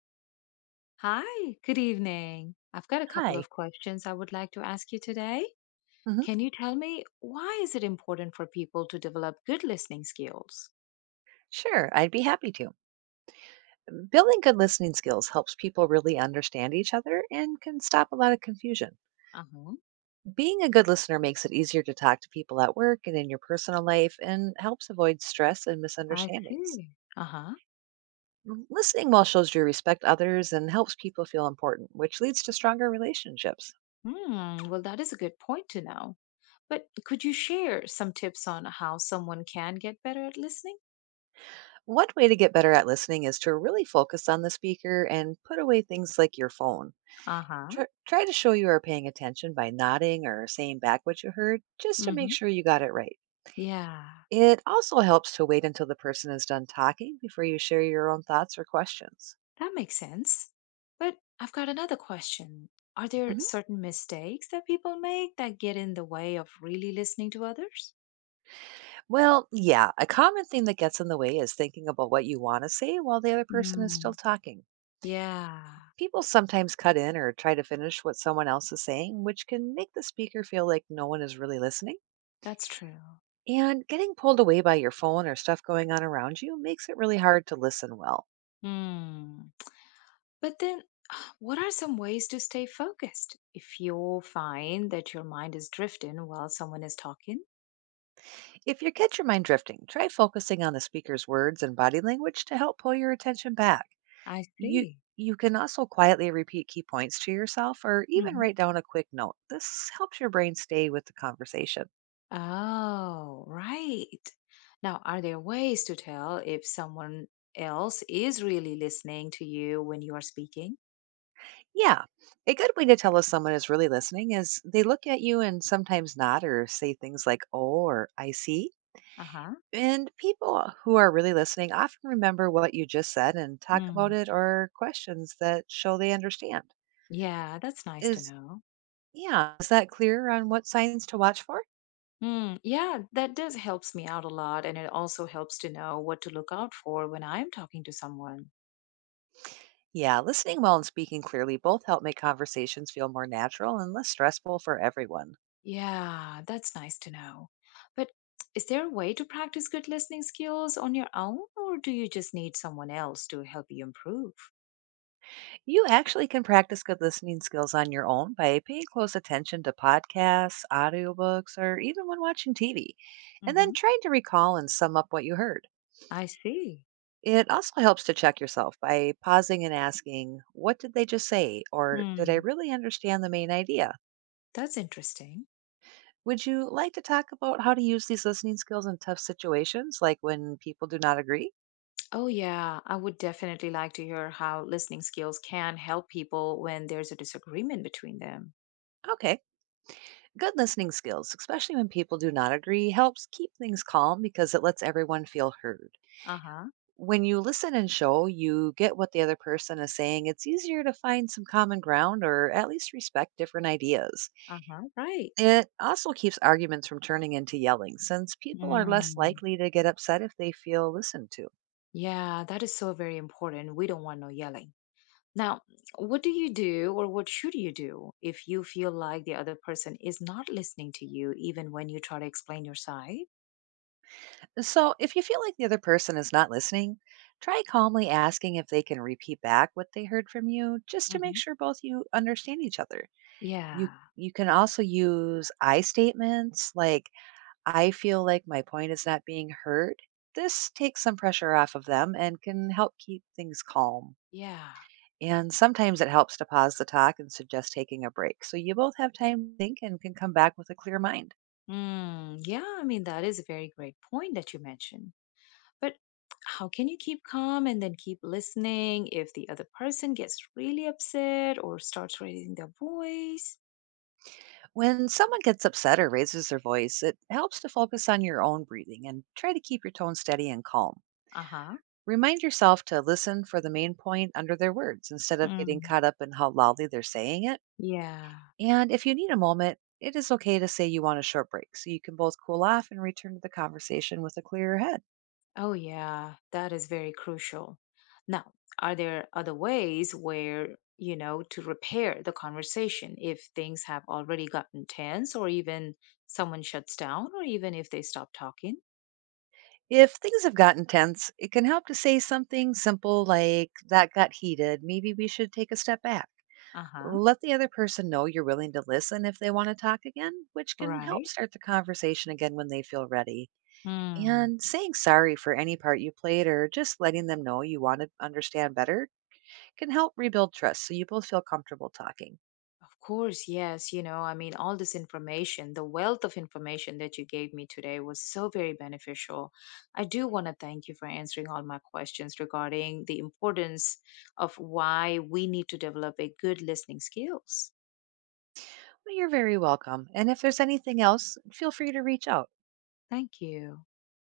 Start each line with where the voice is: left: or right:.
left: Hi, good evening. I've got a couple
right: Hi.
left: of questions I would like to ask you today.
right: Mhm.
left: Can you tell me why is it important for people to develop good listening skills?
right: Sure, I'd be happy to. Building good listening skills helps people really understand each other and can stop a lot of confusion.
left: Uh-huh.
right: Being a good listener makes it easier to talk to people at work and in your personal life and helps avoid stress and
left: I
right: misunderstandings.
left: see. Uh-huh.
right: Listening well shows you respect others and helps people feel important, which leads to stronger relationships.
left: Well, that is a good point to know. But could you share some tips on how someone can get better at listening?
right: One way to get better at listening is to really focus on the speaker and put away things like your phone.
left: Uh-huh.
right: Try to show you are paying attention by nodding or saying back what you heard just to make
left: Mm-hmm.
right: sure you got it right.
left: Yeah,
right: It also helps to wait until the person is done talking before you share your own thoughts or questions.
left: that makes sense. But I've got another question. Are there
right: Hmm.
left: certain mistakes that people make that get in the way of really listening to others?
right: Well, yeah, a common thing that gets in the way is thinking about what you want to say while the other person is still
left: Mm,
right: talking.
left: yeah,
right: People sometimes cut in or try to finish what someone else is saying, which can make the speaker feel like no one is really listening.
left: that's true.
right: And getting pulled away by your phone or stuff going on around you makes it really hard to listen well.
left: Hmm. But then, what are some ways to stay focused if you find that your mind is drifting while someone is talking?
right: If you catch your mind drifting, try focusing on the speaker's words and body language to help pull your attention back.
left: I
right: You
left: see.
right: you can also quietly repeat key points to yourself or even
left: hmm
right: write down a quick note. This helps your brain stay with the conversation.
left: Oh, right. Now, are there ways to tell if someone else is really listening to you when you are speaking?
right: Yeah, a good way to tell if someone is really listening is they look at you and sometimes nod or say things like, oh, or I see.
left: Uh huh.
right: And people who are really listening often remember what you just said and talk about
left: Mm.
right: it or questions that show they understand.
left: Yeah, that's nice to
right: Is
left: know.
right: Yeah, is that clear on what signs to watch for?
left: Mm, yeah, that does helps me out a lot, and it also helps to know what to look out for when I'm talking to someone.
right: Yeah, listening well and speaking clearly both help make conversations feel more natural and less stressful for everyone.
left: Yeah, that's nice to know. But is there a way to practice good listening skills on your own, or do you just need someone else to help you improve?
right: You actually can practice good listening skills on your own by paying close attention to podcasts, audiobooks, or even when watching TV, and then
left: hmm
right: trying to recall and sum up what you heard.
left: I see.
right: It also helps to check yourself by pausing and asking, "What did they just say?" or "Did I
left: Hmm,
right: really understand the main idea?"
left: that's interesting.
right: Would you like to talk about how to use these listening skills in tough situations, like when people do not agree?
left: Oh, yeah, I would definitely like to hear how listening skills can help people when there's a disagreement between them.
right: Okay. Good listening skills, especially when people do not agree, helps keep things calm because it lets everyone feel heard.
left: Uh huh,
right: When you listen and show you get what the other person is saying, it's easier to find some common ground or at least respect different ideas.
left: uh huh, right.
right: It also keeps arguments from turning into yelling, since people are less
left: Mm.
right: likely to get upset if they feel listened to.
left: Yeah, that is so very important. We don't want no yelling. Now, what do you do or what should you do if you feel like the other person is not listening to you, even when you try to explain your side?
right: So, if you feel like the other person is not listening, try calmly asking if they can repeat back what they heard from you just to make
left: hmm
right: sure both you understand each other. You
left: Yeah,
right: you can also use I statements like, "I feel like my point is not being heard." This takes some pressure off of them and can help keep things calm.
left: yeah.
right: And sometimes it helps to pause the talk and suggest taking a break so you both have time to think and can come back with a clear mind.
left: Mm, yeah, that is a very great point that you mentioned. But how can you keep calm and then keep listening if the other person gets really upset or starts raising their voice?
right: When someone gets upset or raises their voice, it helps to focus on your own breathing and try to keep your tone steady and calm.
left: Uh huh.
right: Remind yourself to listen for the main point under their words instead of getting
left: Mm.
right: caught up in how loudly they're saying it.
left: Yeah.
right: And if you need a moment, it is okay to say you want a short break so you can both cool off and return to the conversation with a clearer head.
left: Oh, yeah, that is very crucial. Now, are there other ways where, to repair the conversation if things have already gotten tense or even someone shuts down or even if they stop talking?
right: If things have gotten tense, it can help to say something simple like, "That got heated. Maybe we should take a step back."
left: Uh huh.
right: Let the other person know you're willing to listen if they want to talk again, which can help
left: Right.
right: start the conversation again when they feel ready.
left: Hmm.
right: And saying sorry for any part you played or just letting them know you want to understand better can help rebuild trust so you both feel comfortable talking.
left: Of course, yes. All this information, the wealth of information that you gave me today was so very beneficial. I do want to thank you for answering all my questions regarding the importance of why we need to develop a good listening skills.
right: But You're very welcome. And if there's anything else, feel free to reach out.
left: Thank you.